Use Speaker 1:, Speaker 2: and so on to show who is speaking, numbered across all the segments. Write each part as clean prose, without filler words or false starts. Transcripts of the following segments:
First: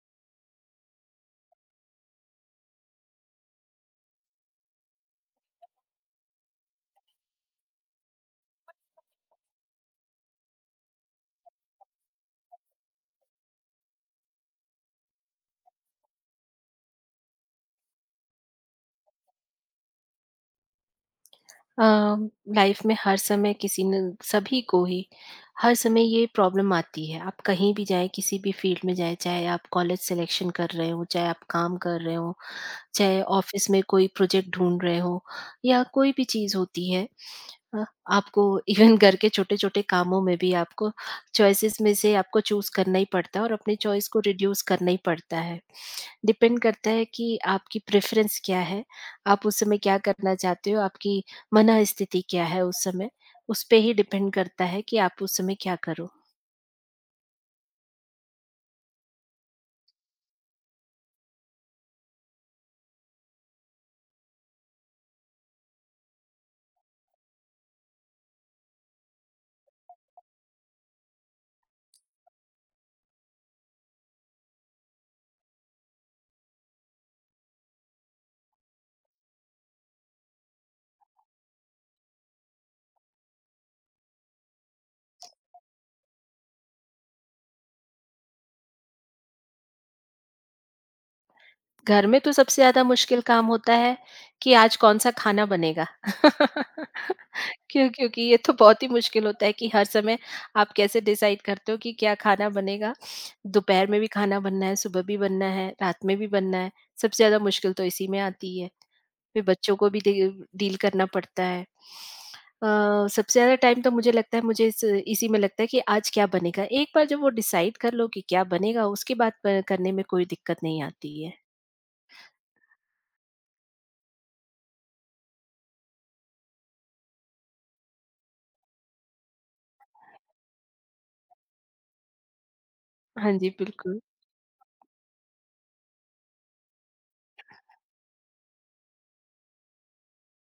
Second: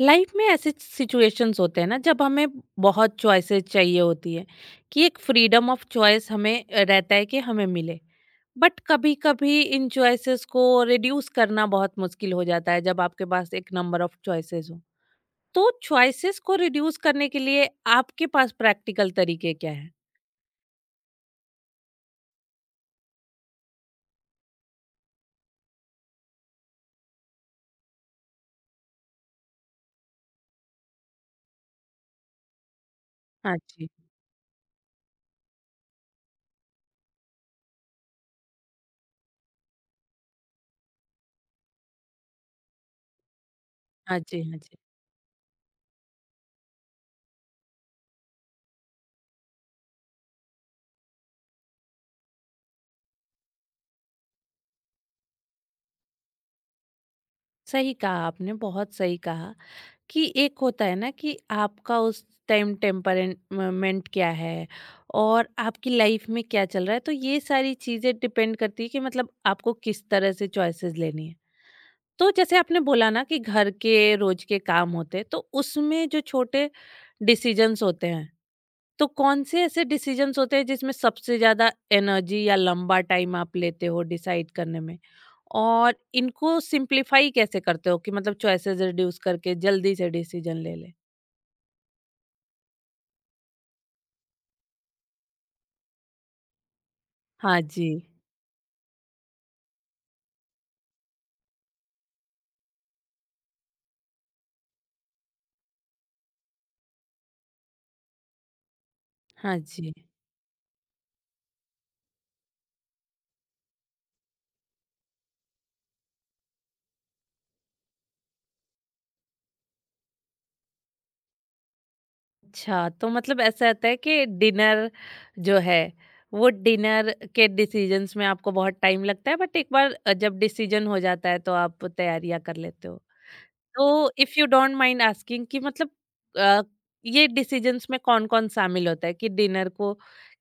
Speaker 1: Life में ऐसे situations होते हैं ना जब हमें बहुत चॉइसेस चाहिए होती है कि एक फ्रीडम ऑफ चॉइस हमें रहता है कि हमें मिले। बट कभी कभी इन चॉइसेस को रिड्यूस करना बहुत मुश्किल हो जाता है जब आपके पास एक नंबर ऑफ चॉइसेस हो। तो चॉइसेस को रिड्यूस करने के लिए आपके पास प्रैक्टिकल तरीके क्या है।
Speaker 2: लाइफ में हर समय किसी ने सभी को ही हर समय ये प्रॉब्लम आती है। आप कहीं भी जाएं, किसी भी फील्ड में जाएं, चाहे आप कॉलेज सिलेक्शन कर रहे हो, चाहे आप काम कर रहे हो, चाहे
Speaker 1: हाँ
Speaker 2: ऑफिस में
Speaker 1: जी।
Speaker 2: कोई प्रोजेक्ट ढूंढ रहे हो या कोई भी चीज़ होती है। अ, आपको इवन घर के छोटे छोटे कामों में भी आपको चॉइसेस में से आपको चूज करना ही पड़ता है और अपनी चॉइस
Speaker 1: हाँ
Speaker 2: को
Speaker 1: जी। हाँ
Speaker 2: रिड्यूस
Speaker 1: जी।
Speaker 2: करना ही पड़ता है। डिपेंड करता है कि आपकी प्रेफरेंस क्या है, आप उस समय क्या करना चाहते हो, आपकी मनःस्थिति क्या है उस समय, उस पे ही डिपेंड करता है कि आप उस समय क्या करो।
Speaker 1: सही कहा आपने, बहुत सही कहा कि एक होता है ना कि आपका उस टाइम टेम्परमेंट क्या है और आपकी लाइफ में क्या चल रहा है, तो ये सारी चीज़ें डिपेंड करती है कि मतलब आपको किस तरह से चॉइसेस लेनी है। तो जैसे आपने बोला ना कि घर के रोज के काम होते हैं, तो उसमें जो छोटे डिसीजंस होते हैं, तो कौन से ऐसे डिसीजंस होते हैं जिसमें सबसे ज्यादा एनर्जी या लंबा टाइम आप लेते हो डिसाइड करने में, और इनको सिंप्लीफाई कैसे करते हो कि मतलब चॉइसेस रिड्यूस करके जल्दी से डिसीजन ले ले।
Speaker 2: घर में तो सबसे ज़्यादा मुश्किल काम होता है कि आज कौन-सा खाना बनेगा।
Speaker 1: हाँ
Speaker 2: क्यों?
Speaker 1: जी।
Speaker 2: क्योंकि ये तो बहुत ही मुश्किल होता है कि हर समय आप कैसे डिसाइड करते हो कि क्या खाना बनेगा। दोपहर में भी खाना बनना है, सुबह भी बनना है, रात में भी बनना है। सबसे ज़्यादा मुश्किल तो इसी में आती है। फिर
Speaker 1: हाँ
Speaker 2: बच्चों को
Speaker 1: जी।
Speaker 2: भी डील डील करना पड़ता है। सबसे ज़्यादा टाइम तो मुझे लगता है मुझे इस इसी में लगता है कि आज क्या बनेगा? एक बार जब वो डिसाइड कर लो कि क्या बनेगा, उसके बाद प करने में कोई दिक्कत नहीं आती है।
Speaker 1: अच्छा, तो मतलब ऐसा रहता है कि डिनर जो है, वो डिनर के डिसीजंस में आपको बहुत टाइम लगता है, बट एक बार जब डिसीजन हो जाता है तो आप तैयारियां कर लेते हो।
Speaker 2: हाँ जी, बिल्कुल।
Speaker 1: तो if you don't mind asking कि मतलब अ, ये डिसीजंस में कौन-कौन शामिल होता है कि डिनर को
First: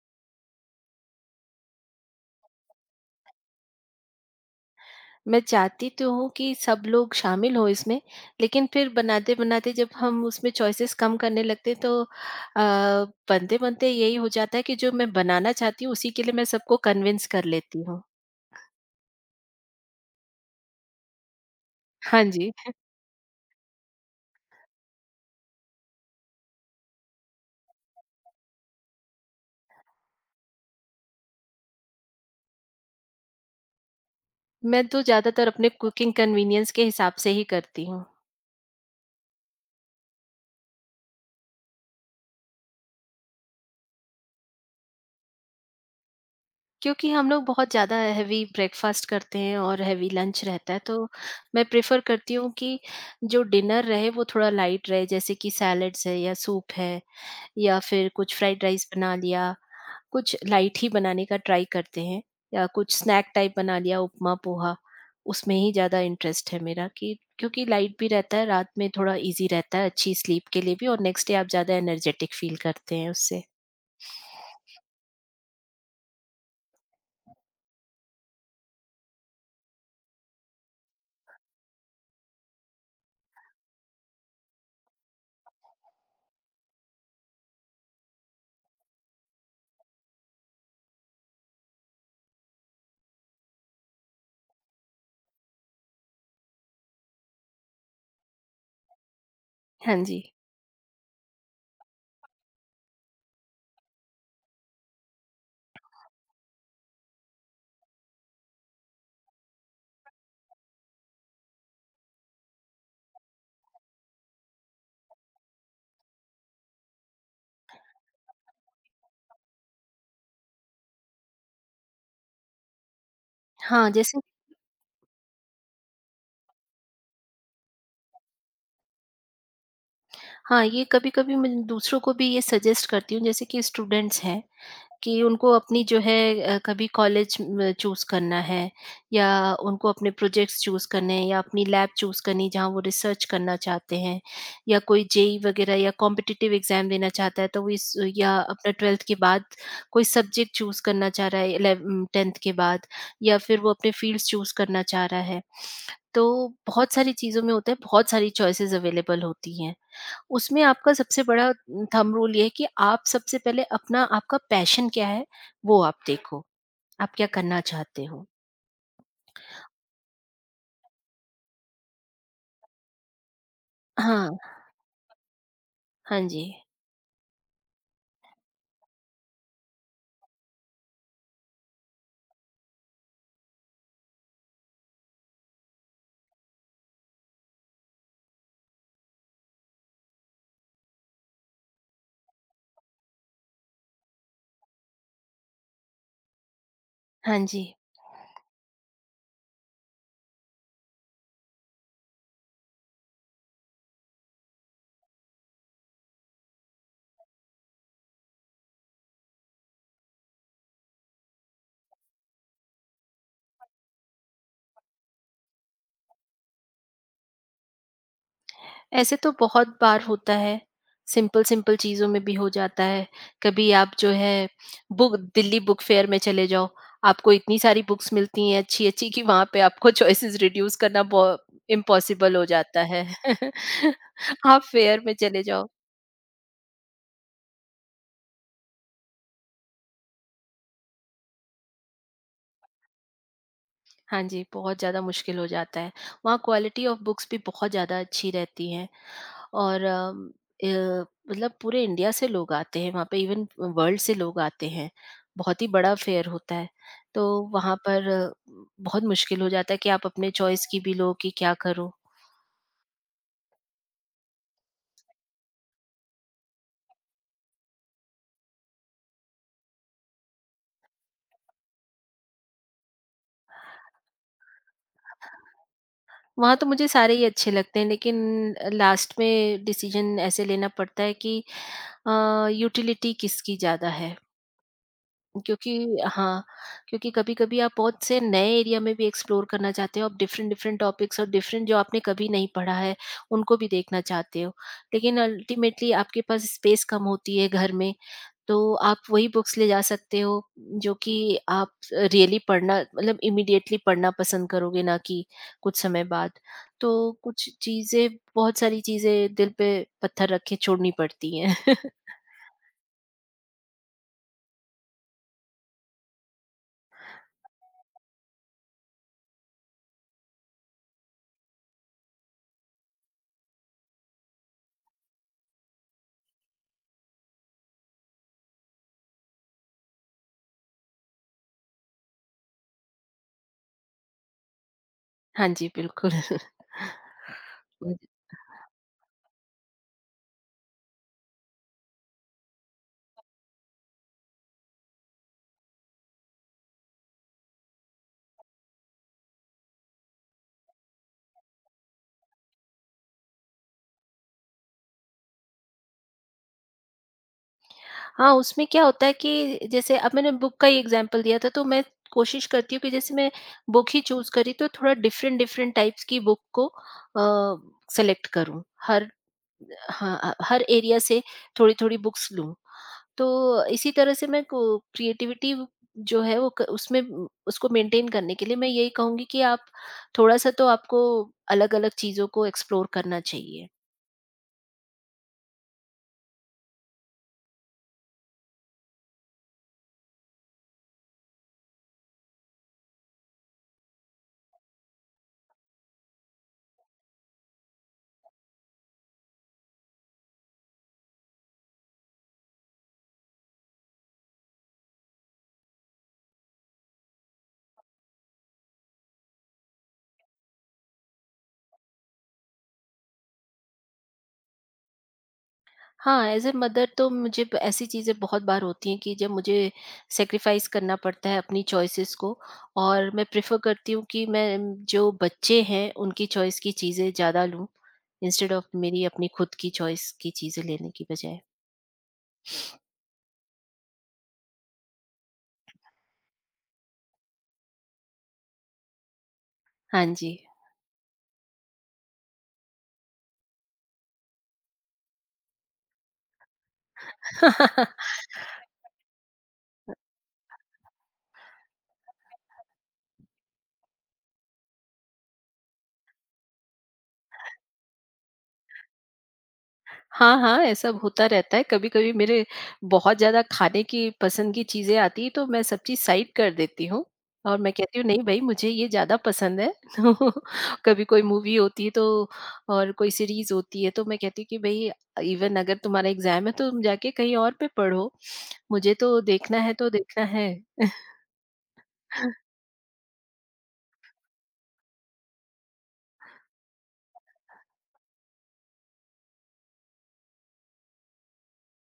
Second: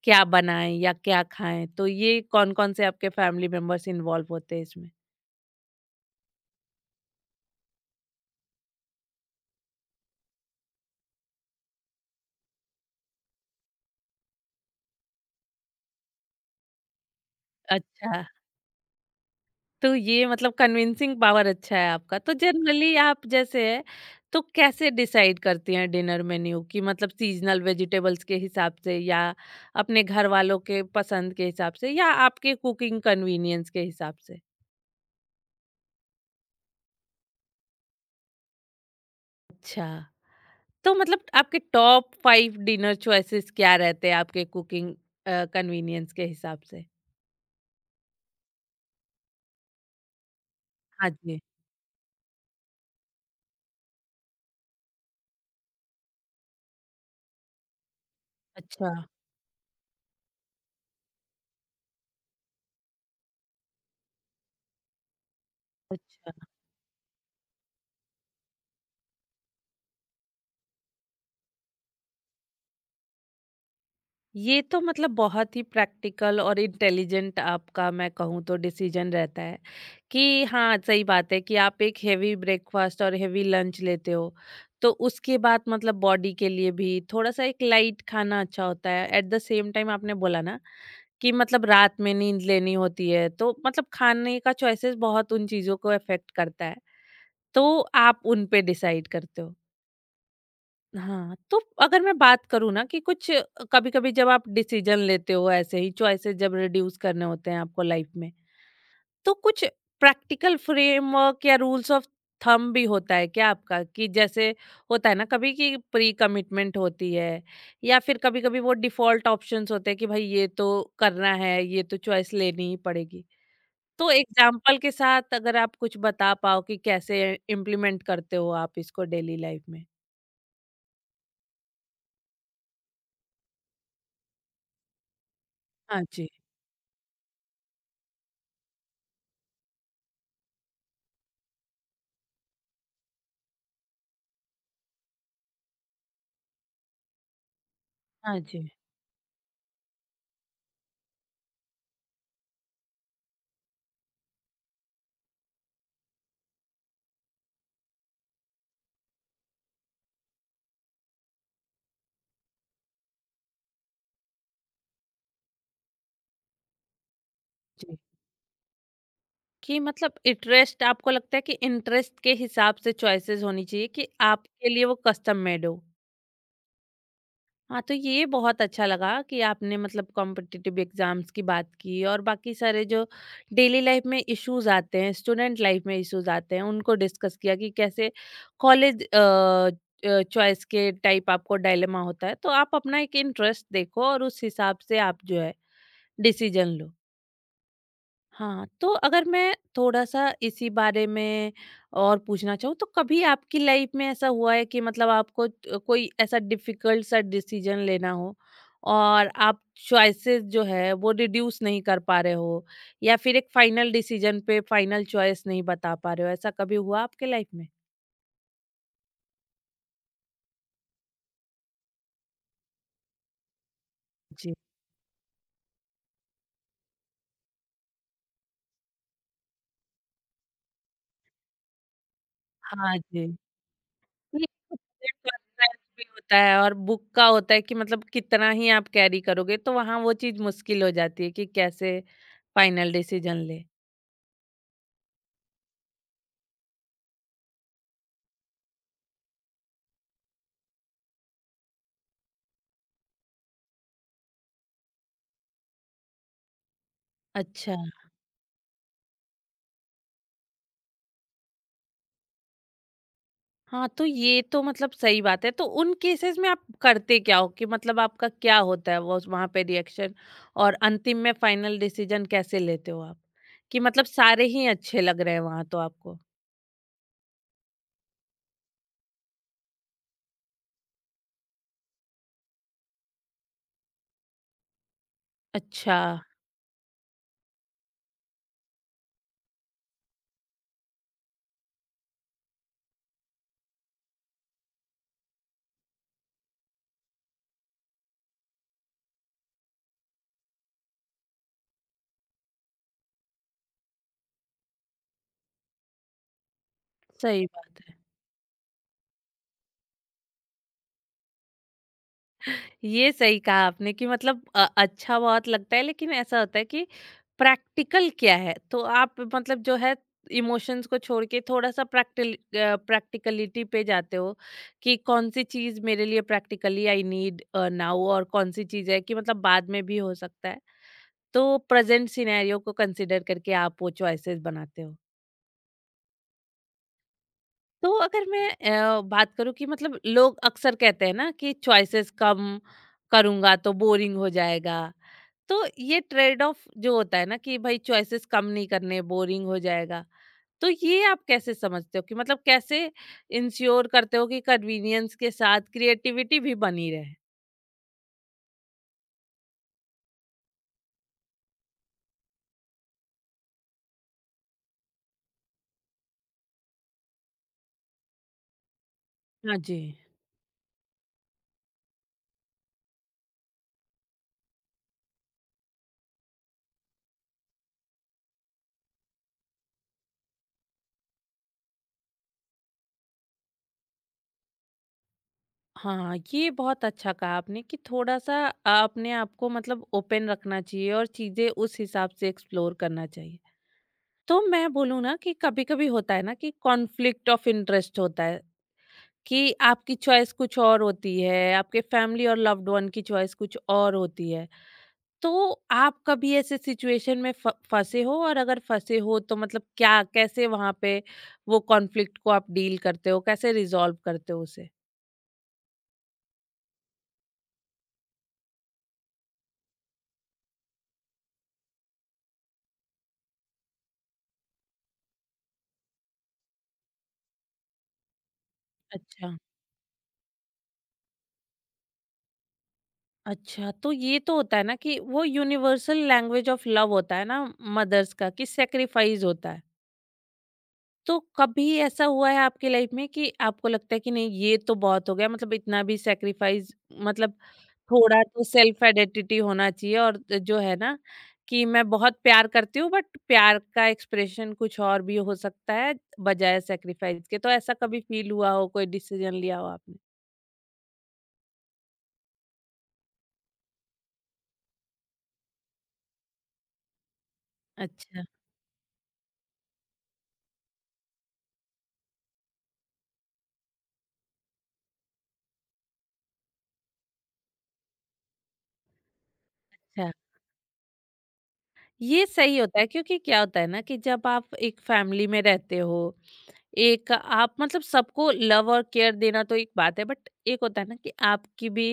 Speaker 1: क्या बनाएँ या क्या खाएँ? तो ये कौन-कौन से आपके फैमिली मेंबर्स इन्वॉल्व होते हैं इसमें?
Speaker 2: मैं चाहती तो हूँ कि सब लोग शामिल हों इसमें, लेकिन फिर बनाते-बनाते जब हम उसमें चॉइसेस कम करने लगते हैं तो बनते-बनते यही हो जाता है कि जो मैं बनाना चाहती हूँ उसी के लिए मैं सबको कन्विंस कर लेती हूँ।
Speaker 1: अच्छा, तो ये मतलब कन्विंसिंग पावर अच्छा है आपका।
Speaker 2: हाँ
Speaker 1: तो
Speaker 2: जी।
Speaker 1: जनरली आप, जैसे है, तो कैसे डिसाइड करती हैं डिनर मेन्यू कि मतलब सीज़नल वेजिटेबल्स के हिसाब से या अपने घरवालों के पसंद के हिसाब से या आपके कुकिंग कन्वीनियंस के हिसाब से?
Speaker 2: मैं तो ज़्यादातर अपने कुकिंग कन्वीनियंस के हिसाब से ही करती हूँ,
Speaker 1: अच्छा। तो मतलब आपके टॉप 5 डिनर चॉइसेस क्या रहते हैं आपके कुकिंग कन्वीनियंस के हिसाब से?
Speaker 2: क्योंकि हम लोग बहुत ज़्यादा हेवी ब्रेकफ़ास्ट करते हैं और हेवी लंच रहता है, तो
Speaker 1: हाँ जी।
Speaker 2: मैं प्रेफ़र करती हूँ कि जो डिनर रहे वो थोड़ा लाइट रहे, जैसे कि सैलड्स है या सूप है या फिर कुछ फ्राइड राइस
Speaker 1: अच्छा।
Speaker 2: बना लिया, कुछ लाइट ही बनाने का ट्राई करते हैं या कुछ स्नैक टाइप बना लिया, उपमा, पोहा। उसमें ही ज़्यादा
Speaker 1: अच्छा।
Speaker 2: इंटरेस्ट है मेरा कि क्योंकि लाइट भी रहता है, रात में थोड़ा ईज़ी रहता है अच्छी स्लीप के लिए भी और नेक्स्ट डे आप ज़्यादा एनर्जेटिक फ़ील करते हैं उससे।
Speaker 1: ये तो मतलब बहुत ही प्रैक्टिकल और इंटेलिजेंट, आपका मैं कहूँ तो डिसीजन रहता है कि हाँ, सही बात है कि आप एक हेवी ब्रेकफ़ास्ट और हेवी लंच लेते हो, तो उसके बाद मतलब बॉडी के लिए भी थोड़ा-सा एक लाइट खाना अच्छा होता है। एट द सेम टाइम आपने बोला ना कि मतलब रात में नींद लेनी होती है तो मतलब खाने का चॉइसेस बहुत उन चीजों को अफेक्ट करता है, तो आप उन पे डिसाइड करते हो।
Speaker 2: हाँ जी।
Speaker 1: हाँ, तो अगर मैं बात करूँ ना कि कुछ कभी कभी जब आप डिसीजन लेते हो, ऐसे ही चॉइसेस जब रिड्यूस करने होते हैं आपको लाइफ में, तो कुछ प्रैक्टिकल फ्रेमवर्क या रूल्स ऑफ थंब भी होता है क्या आपका? कि जैसे होता है ना कभी कि प्री कमिटमेंट होती है, या फिर कभी कभी वो डिफॉल्ट ऑप्शंस होते हैं कि भाई ये तो करना है, ये तो चॉइस लेनी ही पड़ेगी।
Speaker 2: हाँ,
Speaker 1: तो
Speaker 2: जैसे
Speaker 1: एग्जाम्पल के साथ अगर आप कुछ बता पाओ कि कैसे इम्प्लीमेंट करते हो आप इसको डेली लाइफ में?
Speaker 2: हाँ, ये कभी-कभी मैं दूसरों को भी ये सजेस्ट करती हूँ, जैसे कि स्टूडेंट्स हैं, कि उनको अपनी जो
Speaker 1: हाँ
Speaker 2: है
Speaker 1: जी।
Speaker 2: कभी कॉलेज म चूज़ करना है या उनको अपने प्रोजेक्ट्स चूज़ करने हैं या अपनी लैब चूज़ करनी है, जहाँ वो रिसर्च करना चाहते हैं, या कोई जेईई वगैरह या कॉम्पिटिटिव एग्ज़ाम देना चाहता है, तो वो इस या
Speaker 1: हाँ जी।
Speaker 2: अपना 12th के बाद कोई सब्जेक्ट चूज़ करना चाह रहा है, 10th के बाद या फिर वो अपने फ़ील्ड्स चूज़ करना चाह रहा है। तो बहुत सारी चीज़ों में होता है, बहुत सारी चॉइसेस अवेलेबल होती हैं। उसमें आपका सबसे बड़ा थंब रूल ये है कि आप सबसे पहले अपना, आपका पैशन क्या है, वो आप देखो। आप क्या करना
Speaker 1: जी।
Speaker 2: चाहते हो?
Speaker 1: कि मतलब इंटरेस्ट, आपको लगता है कि इंटरेस्ट के हिसाब से चॉइसेस होनी चाहिए कि
Speaker 2: हाँ,
Speaker 1: आपके लिए वो कस्टम मेड हो?
Speaker 2: हाँ जी,
Speaker 1: हाँ, तो ये बहुत अच्छा लगा कि आपने मतलब कॉम्पिटिटिव एग्जाम्स की बात की और बाकी सारे जो डेली लाइफ में इश्यूज आते हैं, स्टूडेंट लाइफ में इश्यूज आते हैं, उनको डिस्कस किया कि कैसे कॉलेज चॉइस के टाइप आपको डायलेमा होता है, तो आप अपना एक इंटरेस्ट देखो और उस हिसाब से आप जो है डिसीजन लो।
Speaker 2: हाँ जी।
Speaker 1: हाँ, तो अगर मैं थोड़ा-सा इसी बारे में और पूछना चाहूँ, तो कभी आपकी लाइफ में ऐसा हुआ है कि मतलब आपको कोई ऐसा डिफ़िकल्ट सा डिसीज़न लेना हो और आप चॉइसेस जो है वो रिड्यूस नहीं कर पा रहे हो, या फिर एक फाइनल डिसीज़न पे फाइनल चॉइस नहीं बता पा रहे हो, ऐसा कभी हुआ आपके लाइफ में?
Speaker 2: ऐसे तो बहुत बार होता है, सिंपल-सिंपल चीज़ों में भी हो जाता है। कभी आप जो है
Speaker 1: जी।
Speaker 2: बुक दिल्ली बुक फेयर में चले जाओ, आपको इतनी सारी बुक्स मिलती हैं अच्छी-अच्छी कि वहाँ पे आपको चॉइसेस रिड्यूस करना बो इम्पॉसिबल हो जाता
Speaker 1: हाँ
Speaker 2: है।
Speaker 1: जी।
Speaker 2: आप फेयर
Speaker 1: ये
Speaker 2: में चले जाओ।
Speaker 1: कॉन्फ्रेंस भी होता है और बुक का होता है कि मतलब कितना ही आप कैरी करोगे, तो वहाँ वो चीज़ मुश्किल हो जाती है कि कैसे फाइनल डिसीजन ले।
Speaker 2: हाँ जी, बहुत ज़्यादा मुश्किल हो जाता है। वहाँ क्वालिटी ऑफ बुक्स भी बहुत ज़्यादा अच्छी रहती हैं और अ, मतलब पूरे इंडिया से लोग आते हैं वहाँ पे, इवन वर्ल्ड से लोग आते हैं। बहुत ही बड़ा फेयर होता है। तो
Speaker 1: अच्छा,
Speaker 2: वहाँ पर बहुत मुश्किल हो जाता है कि आप अपने चॉइस की भी लो कि क्या करो।
Speaker 1: हाँ, तो ये तो मतलब सही बात है। तो उन केसेस में आप करते क्या हो कि मतलब आपका क्या होता है वो वहाँ पे रिएक्शन, और अंतिम में फाइनल डिसीजन कैसे लेते हो आप? कि मतलब सारे ही अच्छे लग रहे हैं वहाँ तो आपको?
Speaker 2: वहाँ तो मुझे सारे ही अच्छे लगते हैं, लेकिन लास्ट में डिसीज़न ऐसे लेना पड़ता है कि अ, यूटिलिटी किसकी ज़्यादा है। क्योंकि
Speaker 1: अच्छा,
Speaker 2: हाँ, क्योंकि कभी-कभी आप बहुत से नए एरिया में भी एक्सप्लोर करना चाहते हो, आप डिफरेंट-डिफरेंट टॉपिक्स और डिफरेंट जो आपने कभी नहीं पढ़ा है, उनको भी देखना चाहते हो। लेकिन अल्टीमेटली आपके पास स्पेस कम होती है घर में, तो आप वही बुक्स ले जा सकते हो जो कि आप रियली पढ़ना मतलब इमीडिएटली पढ़ना पसंद करोगे, ना कि कुछ समय बाद। तो
Speaker 1: सही
Speaker 2: कुछ
Speaker 1: बात है।
Speaker 2: चीज़ें बहुत सारी चीज़ें दिल पे पत्थर रख के छोड़नी पड़ती हैं।
Speaker 1: ये सही कहा आपने कि मतलब अच्छा बहुत लगता है लेकिन ऐसा होता है कि प्रैक्टिकल क्या है, तो आप मतलब जो है इमोशंस को छोड़ के थोड़ा सा प्रैक्टिल प्रैक्टिकलिटी पे जाते हो कि कौन सी चीज मेरे लिए प्रैक्टिकली आई नीड नाउ और कौन सी चीज है कि मतलब बाद में भी हो सकता है, तो प्रेजेंट सिनेरियो को कंसिडर करके आप वो चॉइसेस बनाते हो।
Speaker 2: हाँ जी, बिल्कुल।
Speaker 1: तो
Speaker 2: हुँ।
Speaker 1: अगर मैं बात करूँ कि मतलब लोग अक्सर कहते हैं ना कि चॉइसेस कम करूंगा तो बोरिंग हो जाएगा, तो ये ट्रेड ऑफ जो होता है ना कि भाई चॉइसेस कम नहीं करने, बोरिंग हो जाएगा, तो ये आप कैसे समझते हो कि मतलब कैसे इंश्योर करते हो कि कन्वीनियंस के साथ क्रिएटिविटी भी बनी रहे।
Speaker 2: हाँ, उसमें क्या होता है कि जैसे अब मैंने बुक का ही एग्ज़ाम्पल दिया था, तो मैं कोशिश करती हूँ कि जैसे मैं बुक ही चूज़ करी तो थोड़ा डिफ़रेंट डिफ़रेंट टाइप्स की बुक को सेलेक्ट करूँ। हर
Speaker 1: हाँ जी।
Speaker 2: हाँ, हर एरिया से थोड़ी-थोड़ी बुक्स लूँ। तो इसी तरह से मैं को क्रिएटिविटी जो है वो क उसमें उ उसको मेंटेन करने के लिए मैं यही कहूँगी कि आप थोड़ा-सा, तो आपको अलग-अलग चीज़ों को एक्सप्लोर करना चाहिए।
Speaker 1: हाँ, ये बहुत अच्छा कहा आपने कि थोड़ा सा अपने आप को मतलब ओपन रखना चाहिए और चीजें उस हिसाब से एक्सप्लोर करना चाहिए। तो मैं बोलूँ ना कि कभी कभी होता है ना कि कॉन्फ्लिक्ट ऑफ इंटरेस्ट होता है कि आपकी चॉइस कुछ और होती है, आपके फैमिली और लव्ड वन की चॉइस कुछ और होती है। तो आप कभी ऐसे सिचुएशन में फ फँसे हो, और अगर फँसे हो तो मतलब क्या, कैसे वहाँ पे वो कॉन्फ्लिक्ट को आप डील करते हो? कैसे रिज़ॉल्व करते हो उसे?
Speaker 2: हाँ, एज़ अ मदर तो मुझे ब ऐसी चीज़ें बहुत बार होती हैं कि जब मुझे सैक्रिफ़ाइस करना पड़ता है अपनी चॉइसेस को, और मैं प्रेफ़र करती हूँ कि जो बच्चे हैं, उनकी चॉइस की चीज़ें ज़्यादा लूँ, इंस्टेड ऑफ़ मेरी अपनी
Speaker 1: अच्छा।
Speaker 2: खुद की चॉइस की चीज़ें लेने की बजाय।
Speaker 1: अच्छा, तो ये तो होता है ना कि वो यूनिवर्सल लैंग्वेज ऑफ लव होता है ना मदर्स का कि सैक्रिफाइस होता है।
Speaker 2: हाँ जी।
Speaker 1: तो कभी ऐसा हुआ है आपकी लाइफ में कि आपको लगता है कि नहीं, ये तो बहुत हो गया, मतलब इतना भी सैक्रिफाइस, मतलब थोड़ा तो सेल्फ आइडेंटिटी होना चाहिए। और जो है ना कि मैं बहुत प्यार करती हूँ बट प्यार का एक्सप्रेशन कुछ और भी हो सकता है बजाय सैक्रिफाइस के, तो ऐसा कभी फील हुआ हो, कोई डिसीजन लिया हो आपने?
Speaker 2: हाँ, ऐसा होता रहता है। कभी-कभी मेरे बहुत ज़्यादा खाने की पसंद की चीज़ें आती हैं, तो मैं सब चीज़ साइड कर देती हूँ और मैं कहती हूँ, "नहीं
Speaker 1: अच्छा।
Speaker 2: भई, मुझे ये ज़्यादा पसंद है।" तो कभी कोई मूवी होती है तो और कोई सीरीज़ होती है, तो मैं कहती हूँ कि भई, इवन अगर तुम्हारा एग्ज़ाम है, तो तुम जाके कहीं और पे पढ़ो। मुझे तो देखना है, तो
Speaker 1: अच्छा,
Speaker 2: देखना है।
Speaker 1: ये सही होता है क्योंकि क्या होता है ना कि जब आप एक फैमिली में रहते हो, एक आप मतलब सबको लव और केयर देना तो एक बात है, बट एक होता है ना कि आपकी भी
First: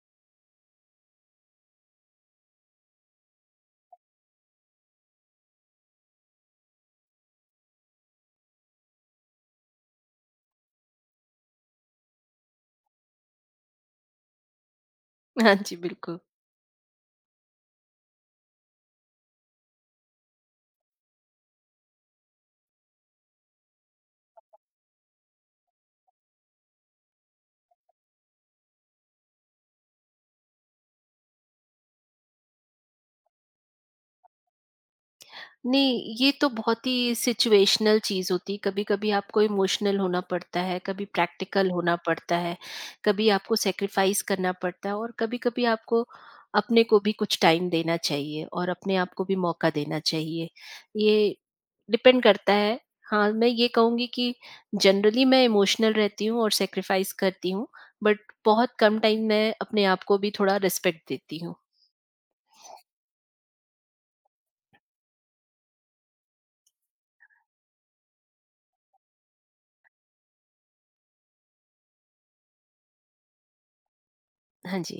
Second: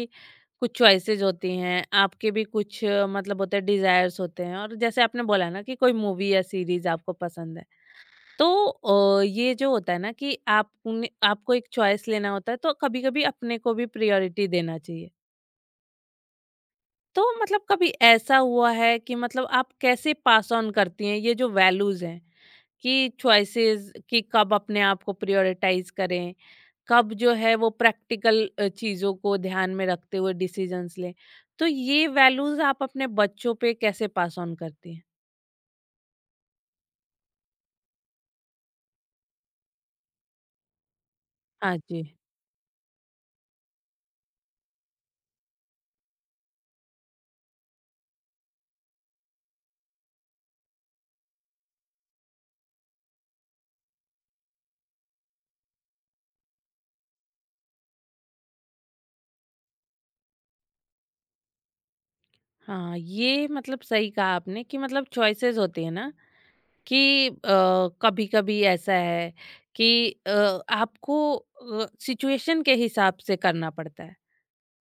Speaker 1: कुछ चॉइसेस होती हैं, आपके भी कुछ मतलब होते हैं, डिजायर्स होते हैं, और जैसे आपने बोला ना कि कोई मूवी या सीरीज आपको पसंद है, तो ये जो होता है ना कि आप आपको एक चॉइस लेना होता है, तो कभी कभी अपने को भी प्रायोरिटी देना चाहिए।
Speaker 2: हाँ जी, बिल्कुल।
Speaker 1: तो मतलब कभी ऐसा हुआ है कि मतलब आप कैसे पास ऑन करती हैं ये जो वैल्यूज हैं कि चॉइसेस कि कब अपने आप को प्रायोरिटाइज करें, कब जो है वो प्रैक्टिकल चीज़ों को ध्यान में रखते हुए डिसीजंस लें? तो ये वैल्यूज आप अपने बच्चों पे कैसे पास ऑन करती हैं?
Speaker 2: नहीं, ये तो बहुत ही सिचुएशनल चीज़ होती है। कभी-कभी आपको इमोशनल होना पड़ता है, कभी प्रैक्टिकल
Speaker 1: हाँ
Speaker 2: होना
Speaker 1: जी।
Speaker 2: पड़ता है, कभी आपको सैक्रिफाइस करना पड़ता है और कभी-कभी आपको अपने को भी कुछ टाइम देना चाहिए और अपने आप को भी मौका देना चाहिए। ये डिपेंड करता है। हाँ, मैं ये कहूँगी कि जनरली मैं इमोशनल रहती हूँ और सैक्रिफाइस करती हूँ, बट बहुत कम टाइम मैं अपने आप को भी थोड़ा रिस्पेक्ट देती हूँ।
Speaker 1: हाँ, ये मतलब सही कहा आपने कि मतलब चॉइसेस होती है ना कि कभी कभी ऐसा है कि आपको सिचुएशन के हिसाब से करना पड़ता है।
Speaker 2: हाँ जी।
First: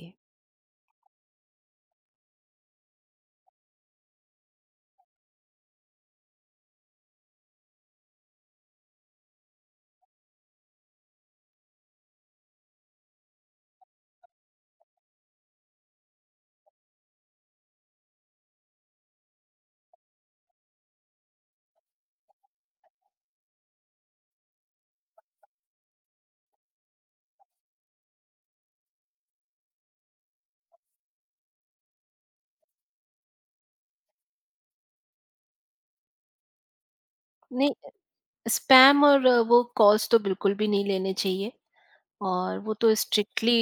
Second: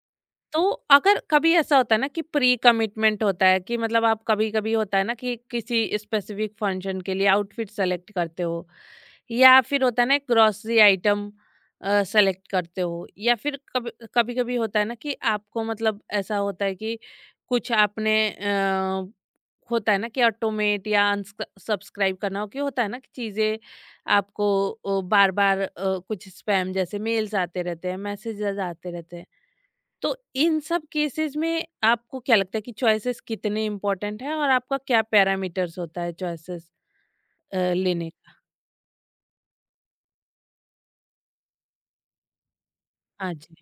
Speaker 1: तो अगर कभी ऐसा होता है ना कि प्री कमिटमेंट होता है कि मतलब आप, कभी कभी होता है ना कि किसी स्पेसिफिक फंक्शन के लिए आउटफिट सेलेक्ट करते हो, या फिर होता है ना ग्रोसरी आइटम सेलेक्ट करते हो, या फिर कभी कभी कभी होता है ना कि आपको मतलब ऐसा होता है कि कुछ आपने होता है ना कि ऑटोमेट या सब्सक्राइब करना हो, कि होता है ना कि चीज़ें आपको बार बार कुछ स्पैम जैसे मेल्स आते रहते हैं, मैसेजेस आते रहते हैं, तो इन सब केसेस में आपको क्या लगता है कि चॉइसेस कितने इम्पोर्टेंट हैं और आपका क्या पैरामीटर्स होता है चॉइसेस
Speaker 2: नहीं,
Speaker 1: लेने का?
Speaker 2: स्पैम और वो कॉल्स तो बिल्कुल भी नहीं लेने चाहिए और वो तो
Speaker 1: हाँ जी।
Speaker 2: स्ट्रिक्टली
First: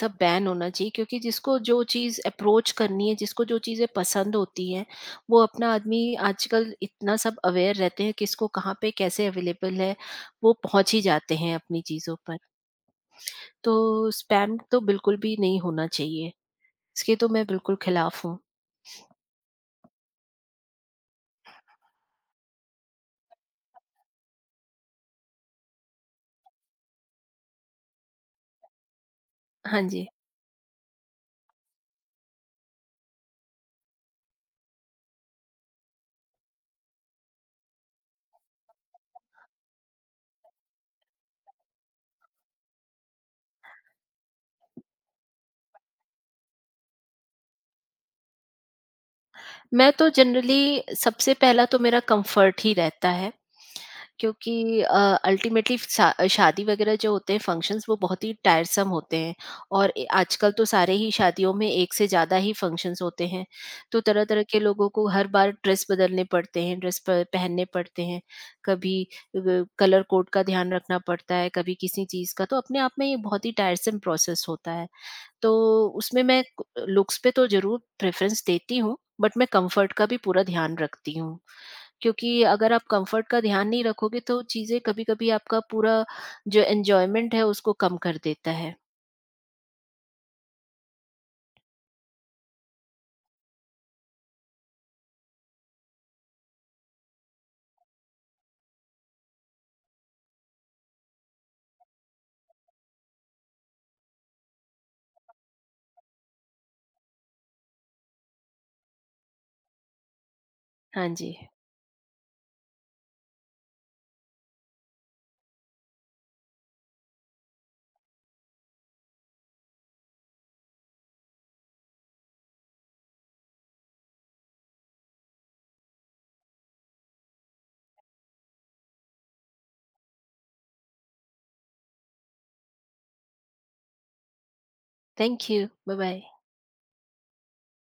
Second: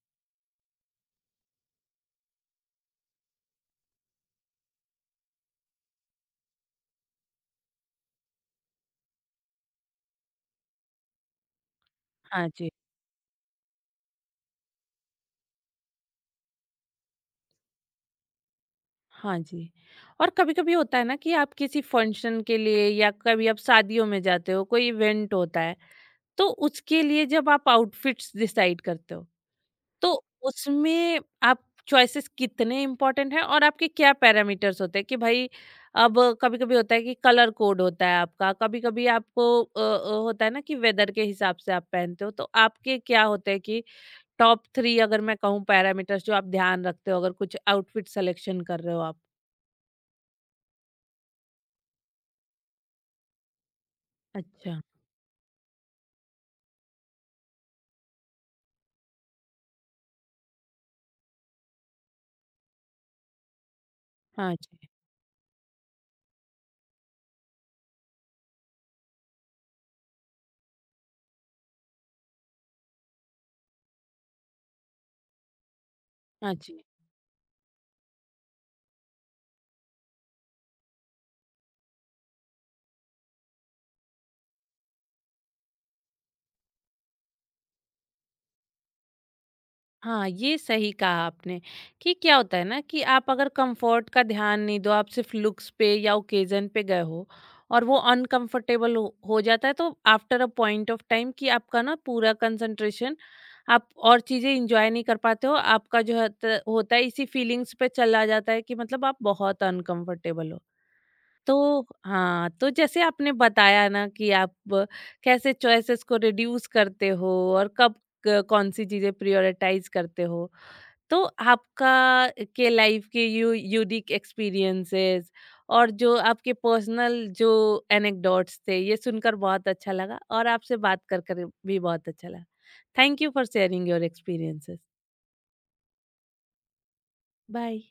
Speaker 2: सब बैन होना चाहिए, क्योंकि जिसको जो चीज़ अप्रोच करनी है, जिसको जो चीज़ें पसंद होती हैं, वो अपना आदमी आजकल इतना सब अवेयर रहते हैं किसको कहाँ पे कैसे अवेलेबल है, वो पहुँच ही जाते हैं अपनी चीज़ों पर।
Speaker 1: हाँ जी।
Speaker 2: तो स्पैम तो बिल्कुल भी नहीं होना चाहिए, इसके तो मैं बिल्कुल खिलाफ हूँ।
Speaker 1: हाँ जी। और कभी-कभी होता है ना कि आप किसी फंक्शन के लिए या कभी आप शादियों में जाते हो, कोई इवेंट होता है, तो उसके लिए जब आप आउटफिट्स डिसाइड करते हो,
Speaker 2: हाँ जी।
Speaker 1: तो उसमें आप चॉइसेस कितने इम्पोर्टेंट हैं और आपके क्या पैरामीटर्स होते हैं कि भाई अब कभी कभी होता है कि कलर कोड होता है आपका, कभी कभी आपको होता है ना कि वेदर के हिसाब से आप पहनते हो, तो आपके क्या होते हैं कि टॉप थ्री, अगर मैं कहूँ, पैरामीटर्स जो आप ध्यान रखते हो अगर कुछ आउटफिट सिलेक्शन कर रहे हो आप?
Speaker 2: मैं तो जनरली सबसे पहला तो मेरा कम्फर्ट ही रहता है।
Speaker 1: अच्छा।
Speaker 2: क्योंकि अल्टीमेटली शादी वगैरह जो होते हैं फंक्शंस वो बहुत ही टायरसम होते हैं और आजकल तो सारे ही शादियों में एक से ज़्यादा ही फंक्शंस होते हैं, तो तरह तरह
Speaker 1: हाँ
Speaker 2: के
Speaker 1: जी।
Speaker 2: लोगों को हर बार ड्रेस बदलने पड़ते हैं, ड्रेस पहनने पड़ते हैं, कभी कलर कोड का ध्यान रखना पड़ता है, कभी किसी चीज़ का, तो अपने आप में ये बहुत ही टायरसम प्रोसेस होता है। तो उसमें मैं
Speaker 1: हाँ जी।
Speaker 2: लुक्स पे तो ज़रूर प्रेफरेंस देती हूँ, बट मैं कंफर्ट का भी पूरा ध्यान रखती हूँ, क्योंकि अगर आप कंफर्ट का ध्यान नहीं रखोगे तो चीज़ें कभी-कभी आपका पूरा जो एन्जॉयमेंट है उसको कम कर देता है।
Speaker 1: हाँ, ये सही कहा आपने कि क्या होता है ना कि आप अगर कंफर्ट का ध्यान नहीं दो, आप सिर्फ लुक्स पे या ओकेजन पे गए हो और वो अनकंफर्टेबल हो जाता है, तो after uh point of time कि आपका ना पूरा कंसंट्रेशन, आप और चीज़ें एंजॉय नहीं कर पाते हो, आपका जो है त होता है इसी फीलिंग्स पे चला जाता है कि मतलब आप बहुत अनकंफर्टेबल हो।
Speaker 2: हाँ जी।
Speaker 1: तो हाँ, तो जैसे आपने बताया ना कि आप कैसे चॉइसेस को रिड्यूस करते हो और कब क कौन-सी चीज़ें प्रायोरिटाइज़ करते हो। तो आपका के लाइफ के यू यूनिक एक्सपीरियंसेस और जो आपके पर्सनल जो एनेक्डोट्स थे, ये सुनकर बहुत अच्छा लगा, और आपसे बात कर कर भी बहुत अच्छा लगा। Thank you for sharing your experiences.
Speaker 2: Thank you. Bye bye.
Speaker 1: Bye.